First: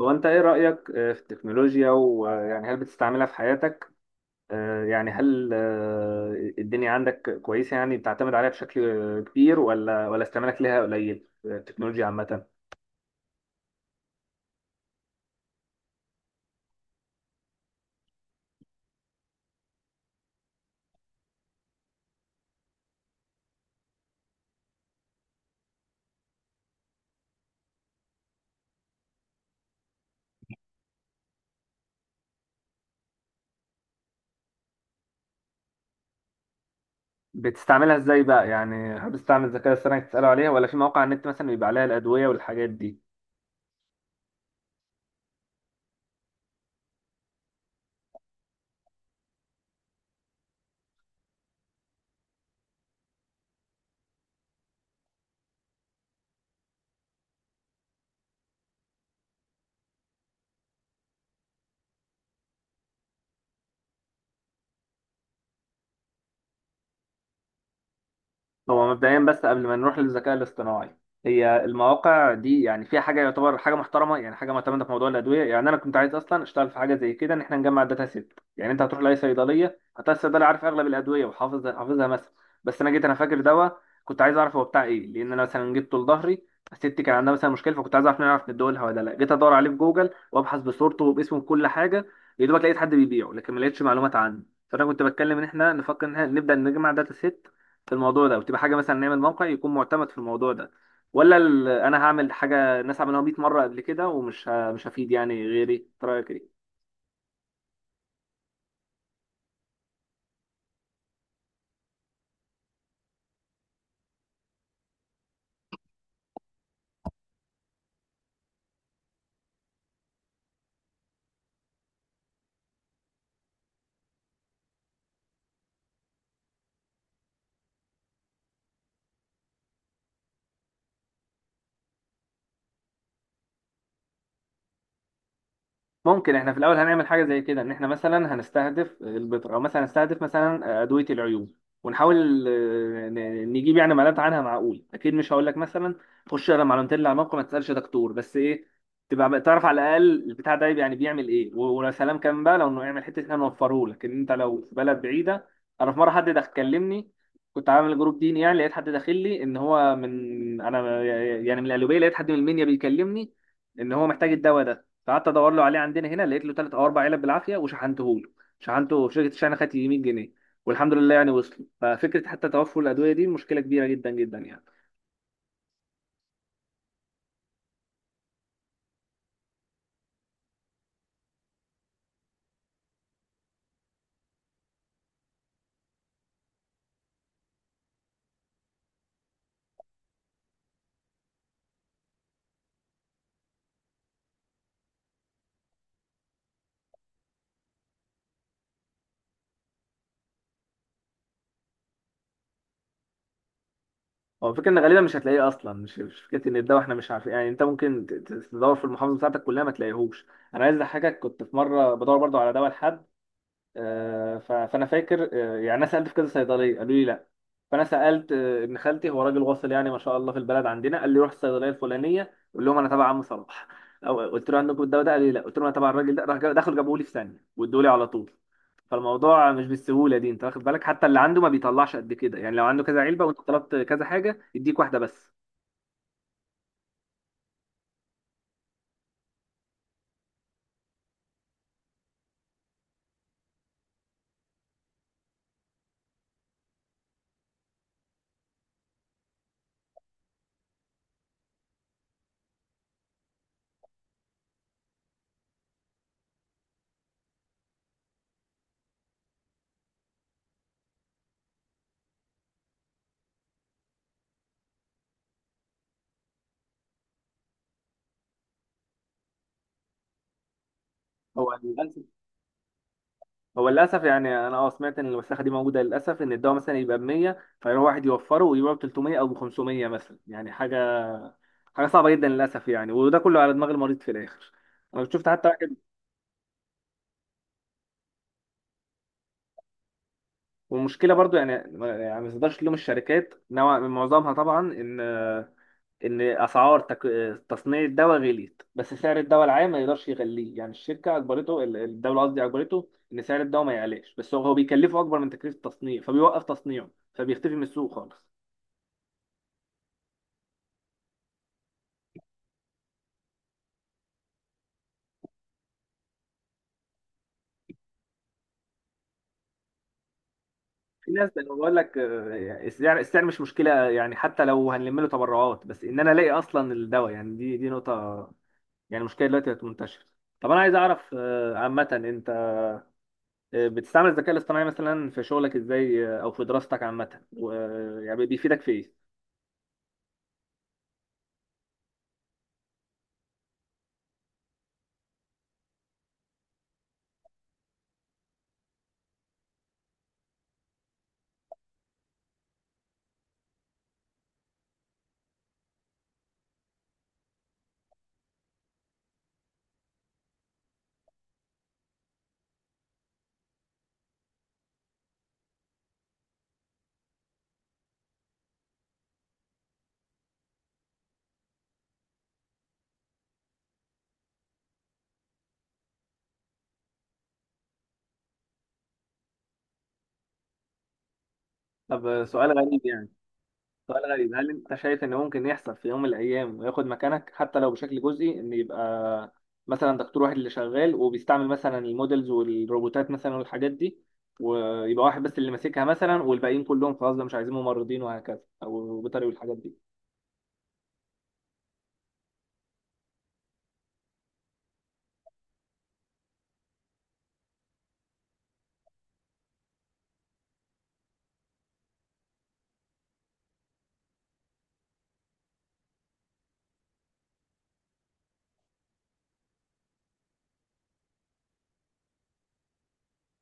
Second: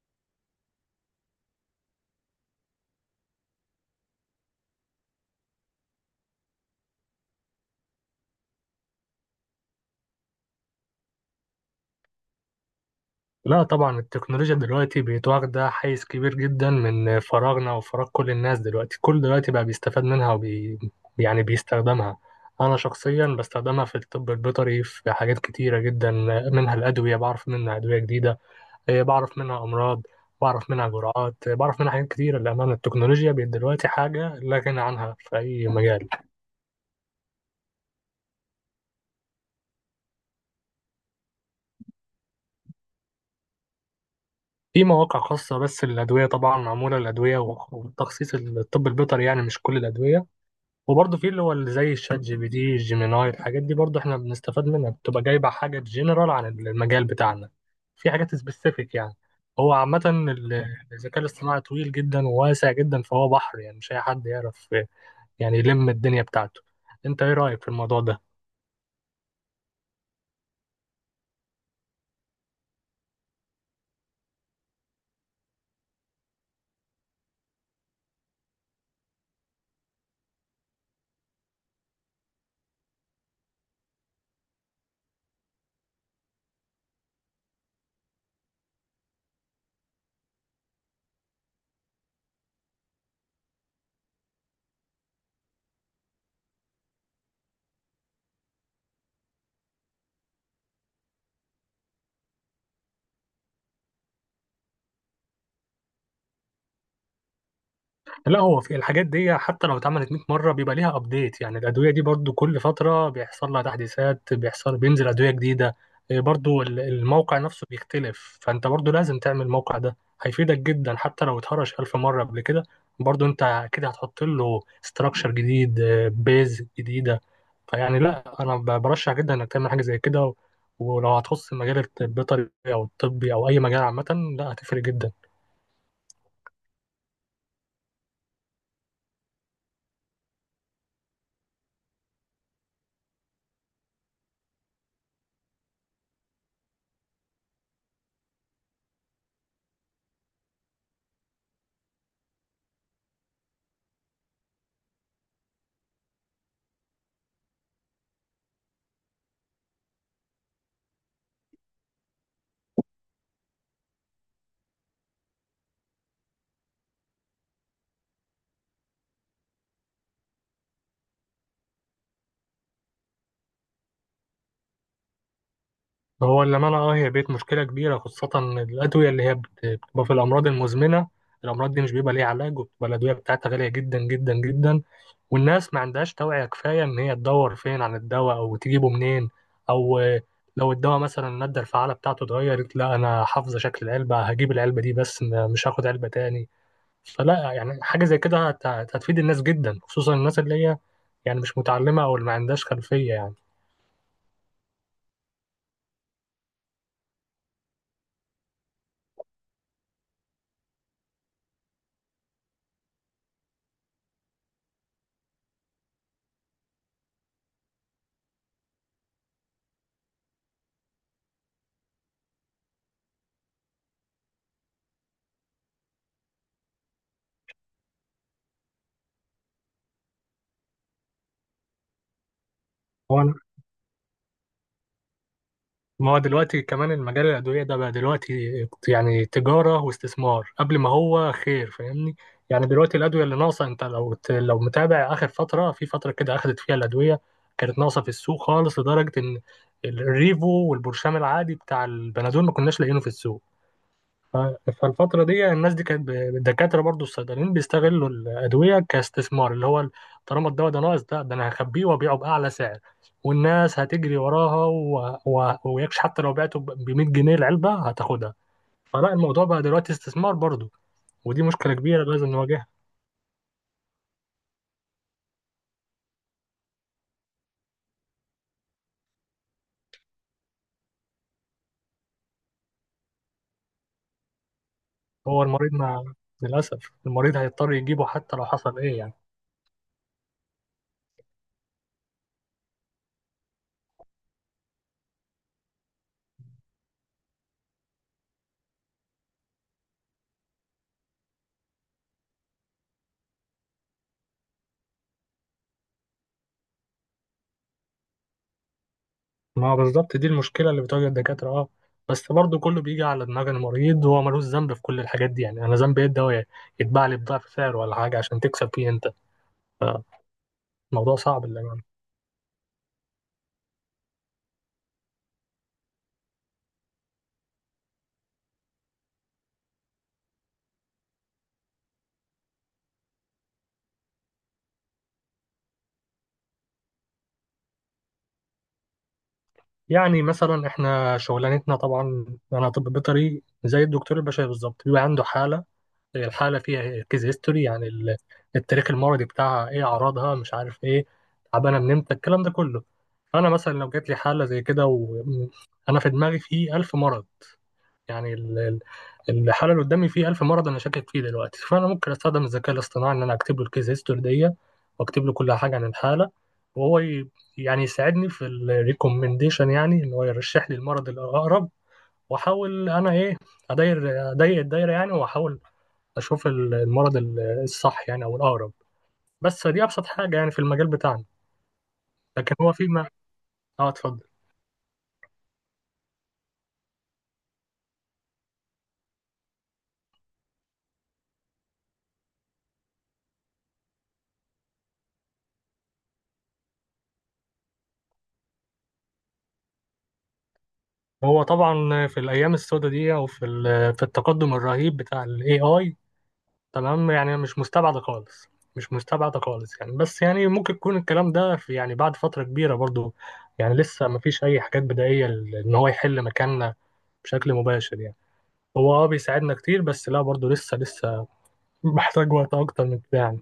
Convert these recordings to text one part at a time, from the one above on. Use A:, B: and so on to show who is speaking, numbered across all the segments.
A: هو انت ايه رأيك في التكنولوجيا ويعني هل بتستعملها في حياتك؟ يعني هل الدنيا عندك كويسة؟ يعني بتعتمد عليها بشكل كبير، ولا استعمالك ليها قليل؟ التكنولوجيا عامة
B: لا، طبعا التكنولوجيا دلوقتي بقت واخدة حيز كبير جدا من فراغنا وفراغ كل الناس دلوقتي، كل دلوقتي بقى بيستفاد منها يعني بيستخدمها. أنا شخصيا بستخدمها في الطب البيطري في حاجات كتيرة جدا، منها الأدوية، بعرف منها أدوية جديدة، بعرف منها أمراض، بعرف منها جرعات، بعرف منها حاجات كتيرة. للأمانة التكنولوجيا بقت دلوقتي حاجة لا غنى عنها في أي مجال.
A: بتستعملها ازاي بقى؟ يعني هل بتستعمل الذكاء الاصطناعي تسأله عليها، ولا في مواقع على النت مثلا بيبقى عليها الأدوية والحاجات دي؟
B: في مواقع خاصة بس للأدوية، طبعا معمولة للأدوية وتخصيص الطب البيطري، يعني مش كل الأدوية. وبرضه في اللي هو اللي زي الشات جي بي دي جيميناي، الحاجات دي برضه احنا بنستفاد منها، بتبقى جايبه حاجه جنرال عن المجال بتاعنا، في حاجات سبيسيفيك يعني. هو عامة الذكاء الاصطناعي طويل جدا وواسع جدا، فهو بحر، يعني مش أي حد يعرف يعني يلم الدنيا بتاعته. أنت إيه رأيك في الموضوع ده؟
A: هو مبدئيا، بس قبل ما نروح للذكاء الاصطناعي، هي المواقع دي يعني فيها حاجه يعتبر حاجه محترمه، يعني حاجه معتمده في موضوع الادويه؟ يعني انا كنت عايز اصلا اشتغل في حاجه زي كده، ان احنا نجمع داتا سيت. يعني انت هتروح لاي صيدليه هتلاقي الصيدلي عارف اغلب الادويه وحافظ حافظها مثلا. بس انا جيت انا فاكر دواء كنت عايز اعرف هو بتاع ايه، لان انا مثلا جبته لظهري. ستي كان عندها مثلا مشكله، فكنت عايز اعرف نعرف ندولها ولا لا. جيت ادور عليه في جوجل وابحث بصورته وباسمه بكل حاجه، يا دوبك لقيت حد بيبيعه لكن ما لقيتش معلومات عنه. فانا كنت بتكلم ان احنا نفكر ان احنا نبدا نجمع داتا سيت في الموضوع ده، وتبقى حاجه مثلا نعمل موقع يكون معتمد في الموضوع ده. ولا انا هعمل حاجه الناس عملوها 100 مره قبل كده، ومش مش هفيد يعني غيري؟ إنت رايك إيه؟
B: لا، هو في الحاجات دي حتى لو اتعملت 100 مرة بيبقى ليها ابديت، يعني الأدوية دي برضو كل فترة بيحصل لها تحديثات، بينزل أدوية جديدة. إيه، برضو الموقع نفسه بيختلف، فأنت برضو لازم تعمل الموقع ده، هيفيدك جدا حتى لو اتهرش ألف مرة قبل كده. برضو أنت كده هتحط له ستراكشر جديد، بيز جديدة. فيعني لا، أنا برشح جدا إنك تعمل حاجة زي كده، ولو هتخص المجال الطبي أو الطبي أو أي مجال عامة، لا هتفرق جدا.
A: ممكن احنا في الاول هنعمل حاجه زي كده، ان احنا مثلا هنستهدف البذر، او مثلا هنستهدف مثلا ادويه العيوب، ونحاول نجيب يعني معلومات عنها معقول. اكيد مش هقول لك مثلا خش اقرا معلومتين اللي على الموقع ما تسالش دكتور، بس ايه؟ تبقى بقى تعرف على الاقل البتاع ده يعني بيعمل ايه، ولو سلام كان بقى لو انه يعمل حته احنا نوفره لك ان انت لو في بلد بعيده. انا في مره حد دخل كلمني، كنت عامل جروب ديني يعني، لقيت حد داخل لي ان هو من انا، يعني من القليوبيه، لقيت حد من المنيا بيكلمني ان هو محتاج الدواء ده. فقعدت ادور له عليه عندنا هنا، لقيت له ثلاث او اربع علب بالعافيه وشحنته له. شحنته في شركه الشحن، خدت 100 جنيه، والحمد لله يعني وصل. ففكره حتى توفر الادويه دي مشكله كبيره جدا جدا يعني.
B: هو للأمانة، هي بقت مشكلة كبيرة، خاصة الأدوية اللي هي بتبقى في الأمراض المزمنة. الأمراض دي مش بيبقى ليها علاج، وبتبقى الأدوية بتاعتها غالية جدا جدا جدا، والناس ما عندهاش توعية كفاية إن هي تدور فين عن الدواء أو تجيبه منين، أو لو الدواء مثلا المادة الفعالة بتاعته اتغيرت، لا أنا حافظة شكل العلبة هجيب العلبة دي بس، مش هاخد علبة تاني. فلا، يعني حاجة زي كده هتفيد الناس جدا، خصوصا الناس اللي هي يعني مش متعلمة أو اللي ما عندهاش خلفية يعني.
A: هو الفكره ان غالبا مش هتلاقيه اصلا، مش فكره ان الدواء احنا مش عارفين، يعني انت ممكن تدور في المحافظه بتاعتك كلها ما تلاقيهوش. انا عايز اضحكك، كنت في مره بدور برضو على دواء لحد، فانا فاكر يعني انا سالت في كذا صيدليه قالوا لي لا. فانا سالت ابن خالتي، هو راجل واصل يعني ما شاء الله في البلد عندنا، قال لي روح الصيدليه الفلانيه قول لهم انا تبع عم صلاح او قلت له عندكم الدواء ده؟ قال لي لا. قلت له انا تبع الراجل ده، راح دخلوا جابوه لي في ثانيه، وادوا لي على طول. فالموضوع مش بالسهوله دي انت واخد بالك، حتى اللي عنده ما بيطلعش قد كده يعني، لو عنده كذا علبه وانت طلبت كذا حاجه يديك واحده بس.
B: ما هو دلوقتي كمان المجال الأدوية ده بقى دلوقتي يعني تجارة واستثمار، قبل ما هو خير، فاهمني؟ يعني دلوقتي الأدوية اللي ناقصة، أنت لو متابع آخر فترة، في فترة كده أخدت فيها الأدوية كانت ناقصة في السوق خالص، لدرجة إن الريفو والبرشام العادي بتاع البنادول ما كناش لاقيينه في السوق. ف- فالفترة دي الناس دي كانت الدكاترة برضو الصيدليين بيستغلوا الأدوية كاستثمار، اللي هو طالما الدواء ده ناقص، ده أنا هخبيه وأبيعه بأعلى سعر، والناس هتجري وراها ويكش، حتى لو بعته ب 100 جنيه العلبة هتاخدها. فلا، الموضوع بقى دلوقتي استثمار برضو، ودي
A: هو
B: مشكلة كبيرة
A: يعني،
B: لازم نواجهها.
A: هو للاسف يعني انا سمعت ان المساحه دي موجوده للاسف، ان الدواء مثلا يبقى ب 100 فيروح واحد يوفره ويبيعه ب 300 او ب 500 مثلا، يعني حاجه صعبه جدا للاسف يعني، وده كله على دماغ المريض في الاخر. انا شفت
B: هو
A: حتى
B: المريض
A: واحد.
B: ما للأسف المريض هيضطر يجيبه حتى لو حصل إيه يعني.
A: والمشكله برضو يعني ما تقدرش تلوم الشركات نوع من معظمها طبعا، ان اسعار تصنيع الدواء غليت، بس سعر الدواء العام ما يقدرش يغليه، يعني الشركه اجبرته الدوله قصدي اجبرته ان سعر الدواء ما يعلاش، بس هو بيكلفه اكبر من تكلفه التصنيع، فبيوقف تصنيعه، فبيختفي من السوق خالص.
B: ما هو بالظبط دي المشكلة اللي بتواجه الدكاترة. اه بس برضه كله بيجي على دماغ المريض، هو ملوش ذنب في كل الحاجات دي، يعني أنا ذنبي إيه؟ الدواء يتباع لي بضعف سعر ولا حاجة عشان تكسب فيه أنت؟
A: في
B: فالموضوع
A: ناس
B: صعب
A: انا بقول
B: للأمانة.
A: لك، السعر مش مشكله، يعني حتى لو هنلم له تبرعات، بس ان انا الاقي اصلا الدواء، يعني دي نقطه، يعني مشكله دلوقتي بقت منتشره. طب انا عايز اعرف عامه انت بتستعمل الذكاء الاصطناعي مثلا في شغلك ازاي؟ او في دراستك عامه، يعني بيفيدك في ايه؟
B: يعني مثلا إحنا شغلانتنا، طبعا أنا طب بيطري زي الدكتور البشري بالظبط، بيبقى عنده حالة، الحالة فيها كيز هيستوري، يعني التاريخ المرضي بتاعها إيه، أعراضها، مش عارف إيه، تعبانة من إمتى، الكلام ده كله. أنا مثلا لو جات لي حالة زي كده، وأنا في دماغي فيه ألف مرض، يعني الحالة اللي قدامي فيه 1000 مرض أنا شاكك فيه دلوقتي، فأنا ممكن أستخدم الذكاء الاصطناعي إن أنا أكتب له الكيس هيستوري دي، وأكتب له كل حاجة عن الحالة، وهو يعني يساعدني في الريكومنديشن، يعني إن هو يرشح لي المرض الأقرب، وأحاول أنا إيه، أداير أضيق الدايرة يعني، وأحاول أشوف المرض الصح يعني، أو الأقرب. بس دي أبسط حاجة يعني في المجال بتاعنا.
A: طب
B: لكن هو فيما. أه،
A: سؤال
B: اتفضل.
A: غريب، هل انت شايف ان ممكن يحصل في يوم من الايام وياخد مكانك حتى لو بشكل جزئي؟ ان يبقى مثلا دكتور واحد اللي شغال وبيستعمل مثلا المودلز والروبوتات مثلا والحاجات دي، ويبقى واحد بس اللي ماسكها مثلا، والباقيين كلهم خلاص ده مش عايزين ممرضين وهكذا، او بيطري والحاجات دي.
B: هو طبعا في الأيام السوداء دي، أو في التقدم الرهيب بتاع ال AI، تمام يعني مش مستبعدة خالص، مش مستبعدة خالص يعني. بس يعني ممكن يكون الكلام ده في يعني بعد فترة كبيرة برضو. يعني لسه مفيش أي حاجات بدائية إن هو يحل مكاننا بشكل مباشر يعني. هو بيساعدنا كتير، بس لا، برضو لسه محتاج وقت أكتر من كده يعني.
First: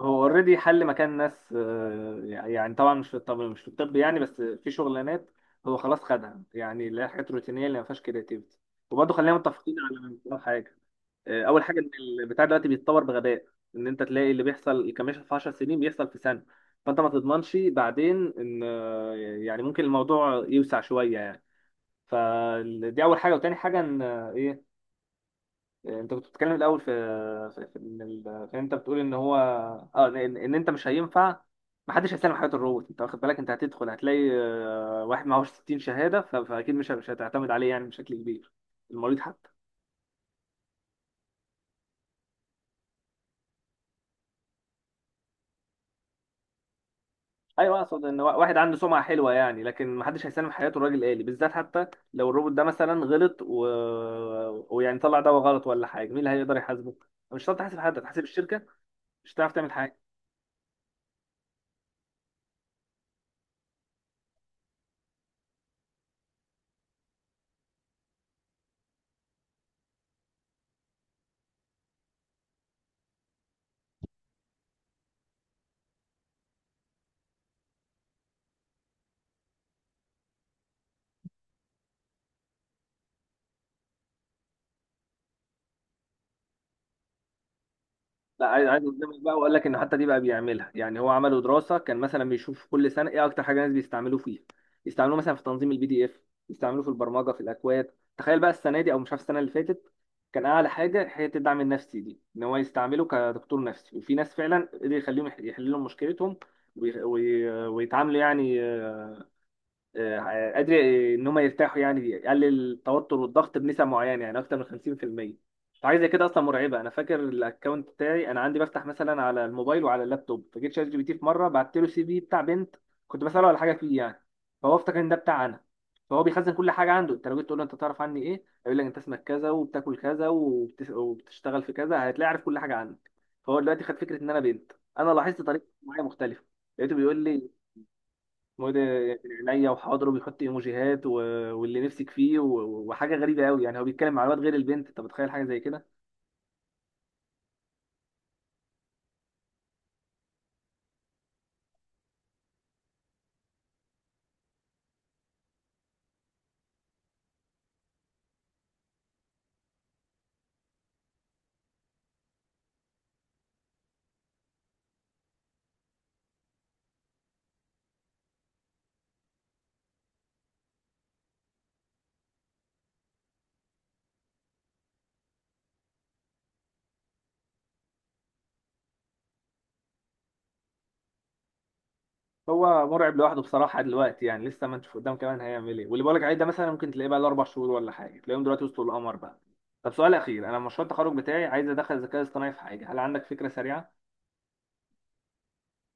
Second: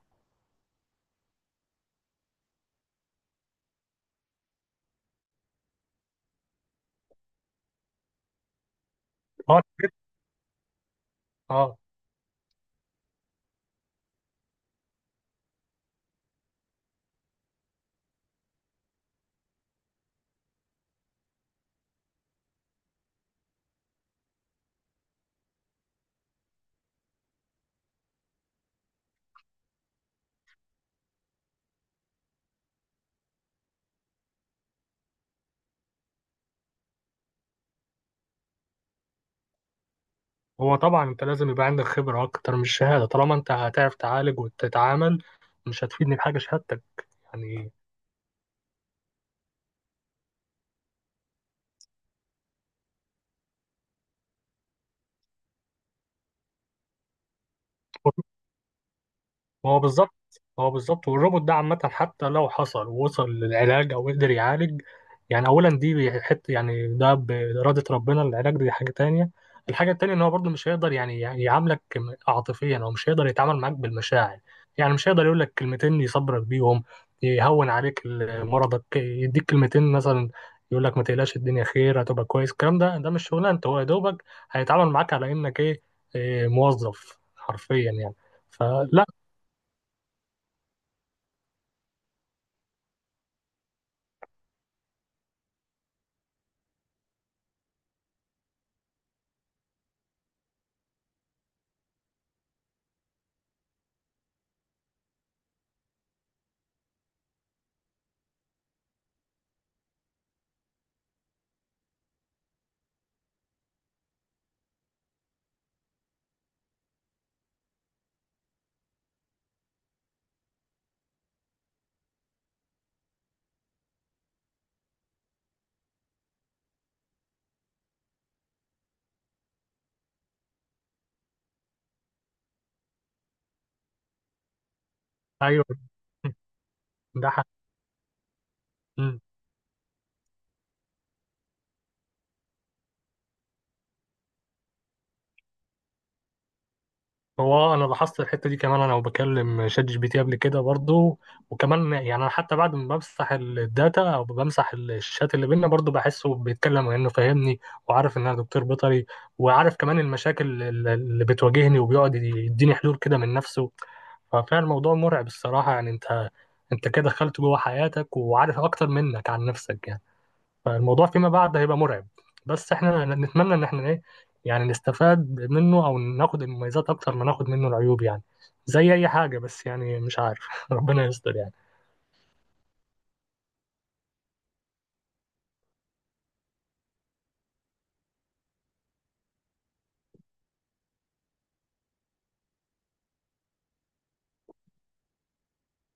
A: هو اوريدي حل مكان ناس، يعني طبعا مش في الطب، مش في الطب يعني، بس في شغلانات هو خلاص خدها، يعني اللي هي حاجات روتينيه اللي ما فيهاش كرياتيفيتي. وبرضه خلينا
B: اه
A: متفقين
B: الحاجات-
A: على حاجه. اول
B: اه
A: حاجه ان البتاع دلوقتي بيتطور بغباء، ان انت تلاقي اللي بيحصل كمثل في 10 سنين بيحصل في سنه، فانت ما تضمنش بعدين ان، يعني ممكن الموضوع يوسع شويه يعني. فدي اول حاجه، وتاني حاجه ان، آه، ايه آه، انت كنت بتتكلم الاول في في ان ال- في إن انت بتقول ان هو اه ان إن انت مش هينفع، ما حدش هيسلم حياه الروبوت، انت واخد بالك انت هتدخل هتلاقي واحد معهوش 60 شهاده، فاكيد مش هتعتمد عليه يعني بشكل كبير. المريض حتى.
B: هو طبعا أنت لازم يبقى عندك خبرة أكتر من الشهادة، طالما أنت هتعرف تعالج وتتعامل، مش هتفيدني بحاجة شهادتك يعني.
A: ايوه، اقصد ان واحد عنده سمعه حلوه يعني، لكن محدش هيسلم حياته الراجل آلي بالذات. حتى لو الروبوت ده مثلا غلط ويعني طلع دواء غلط ولا حاجه، مين اللي هيقدر يحاسبه؟ مش هتعرف تحاسب حد، هتحاسب الشركه، مش هتعرف تعمل
B: هو
A: حاجه.
B: بالظبط، هو بالظبط، والروبوت ده عامة حتى لو حصل ووصل للعلاج أو قدر يعالج، يعني أولا دي حتة، يعني ده بإرادة ربنا العلاج، دي حاجة تانية. الحاجة التانية إن هو برضه مش هيقدر يعني يعاملك عاطفيا، أو مش هيقدر يتعامل معاك بالمشاعر، يعني مش هيقدر يقول لك كلمتين يصبرك بيهم، يهون عليك مرضك، يديك كلمتين مثلا يقول لك ما تقلقش الدنيا خير هتبقى كويس. الكلام ده مش شغلانته، هو يا دوبك هيتعامل معاك على إنك إيه، موظف حرفيا يعني.
A: لا، عايز
B: فلا،
A: اصدمك بقى واقول لك ان حتى دي بقى بيعملها. يعني هو عملوا دراسه كان مثلا بيشوف كل سنه ايه اكتر حاجه الناس بيستعملوه فيها، يستعملوه مثلا في تنظيم البي دي اف، يستعملوه في البرمجه في الاكواد. تخيل بقى السنه دي او مش عارف السنه اللي فاتت، كان اعلى حاجه حته الدعم النفسي دي، ان هو يستعمله كدكتور نفسي، وفي ناس فعلا قدر يخليهم يحللوا مشكلتهم ويتعاملوا يعني. قادر ان هم يرتاحوا يعني، يقلل التوتر والضغط بنسب معينه، يعني اكتر من 50%. فحاجه زي كده اصلا مرعبه. انا فاكر الاكونت بتاعي، انا عندي بفتح مثلا على الموبايل وعلى اللابتوب، فجيت شات جي بي تي في مره بعت له سي في بتاع بنت، كنت بساله على حاجه فيه يعني، فهو افتكر ان ده بتاع انا، فهو بيخزن كل حاجه عنده. انت لو جيت تقول له انت تعرف عني ايه، هيقول لك انت اسمك كذا وبتاكل كذا وبتشتغل في كذا، هتلاقي عارف كل حاجه عنك. فهو دلوقتي خد فكره ان انا بنت، انا لاحظت طريقه
B: ايوه.
A: معايا مختلفه، لقيته بيقول
B: ده حق.
A: لي مود
B: مم.
A: من عينيا وحاضر وبيحط ايموجيهات واللي نفسك فيه وحاجه غريبه قوي يعني، هو بيتكلم مع الواد غير البنت، انت متخيل حاجه زي كده؟
B: هو انا لاحظت الحته دي كمان، انا وبكلم شات جي بي تي قبل كده برضو، وكمان يعني انا حتى بعد ما بمسح الداتا او بمسح الشات اللي بينا، برضو بحسه بيتكلم انه فاهمني، وعارف ان انا دكتور بيطري، وعارف كمان المشاكل اللي بتواجهني، وبيقعد يديني حلول كده من نفسه. ففعلا الموضوع مرعب الصراحه يعني، انت كده دخلت جوه حياتك وعارف اكتر منك عن نفسك يعني. فالموضوع فيما بعد هيبقى مرعب، بس احنا نتمنى ان احنا ايه، يعني نستفاد منه او ناخد المميزات اكتر ما ناخد منه العيوب يعني، زي اي حاجه بس، يعني مش عارف. ربنا يستر يعني.
A: هو مرعب لوحده بصراحه دلوقتي يعني، لسه ما نشوف قدام كمان هيعمل ايه. واللي بقولك عليه ده مثلا ممكن تلاقيه بقى له اربع شهور ولا حاجه، تلاقيهم دلوقتي وصلوا القمر بقى. طب سؤال اخير، انا مشروع التخرج بتاعي عايز ادخل الذكاء الاصطناعي في حاجه، هل عندك فكره سريعه؟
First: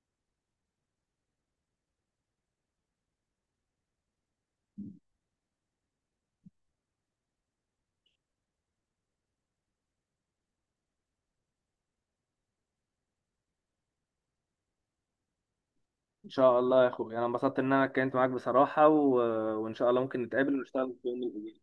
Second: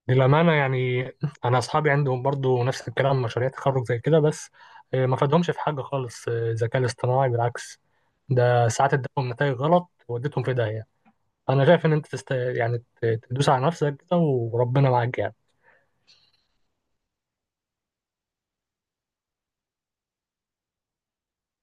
B: للامانه يعني، انا اصحابي عندهم برضو نفس الكلام، مشاريع تخرج زي كده، بس ما فادهمش في حاجه خالص. الذكاء الاصطناعي بالعكس ده ساعات اداهم نتائج غلط وودتهم في داهيه. انا شايف ان انت يعني تدوس على نفسك كده، وربنا معاك يعني
A: ان شاء الله يا اخويا، انا انبسطت ان انا اتكلمت معاك بصراحه، وان شاء الله ممكن نتقابل ونشتغل في يوم من الايام.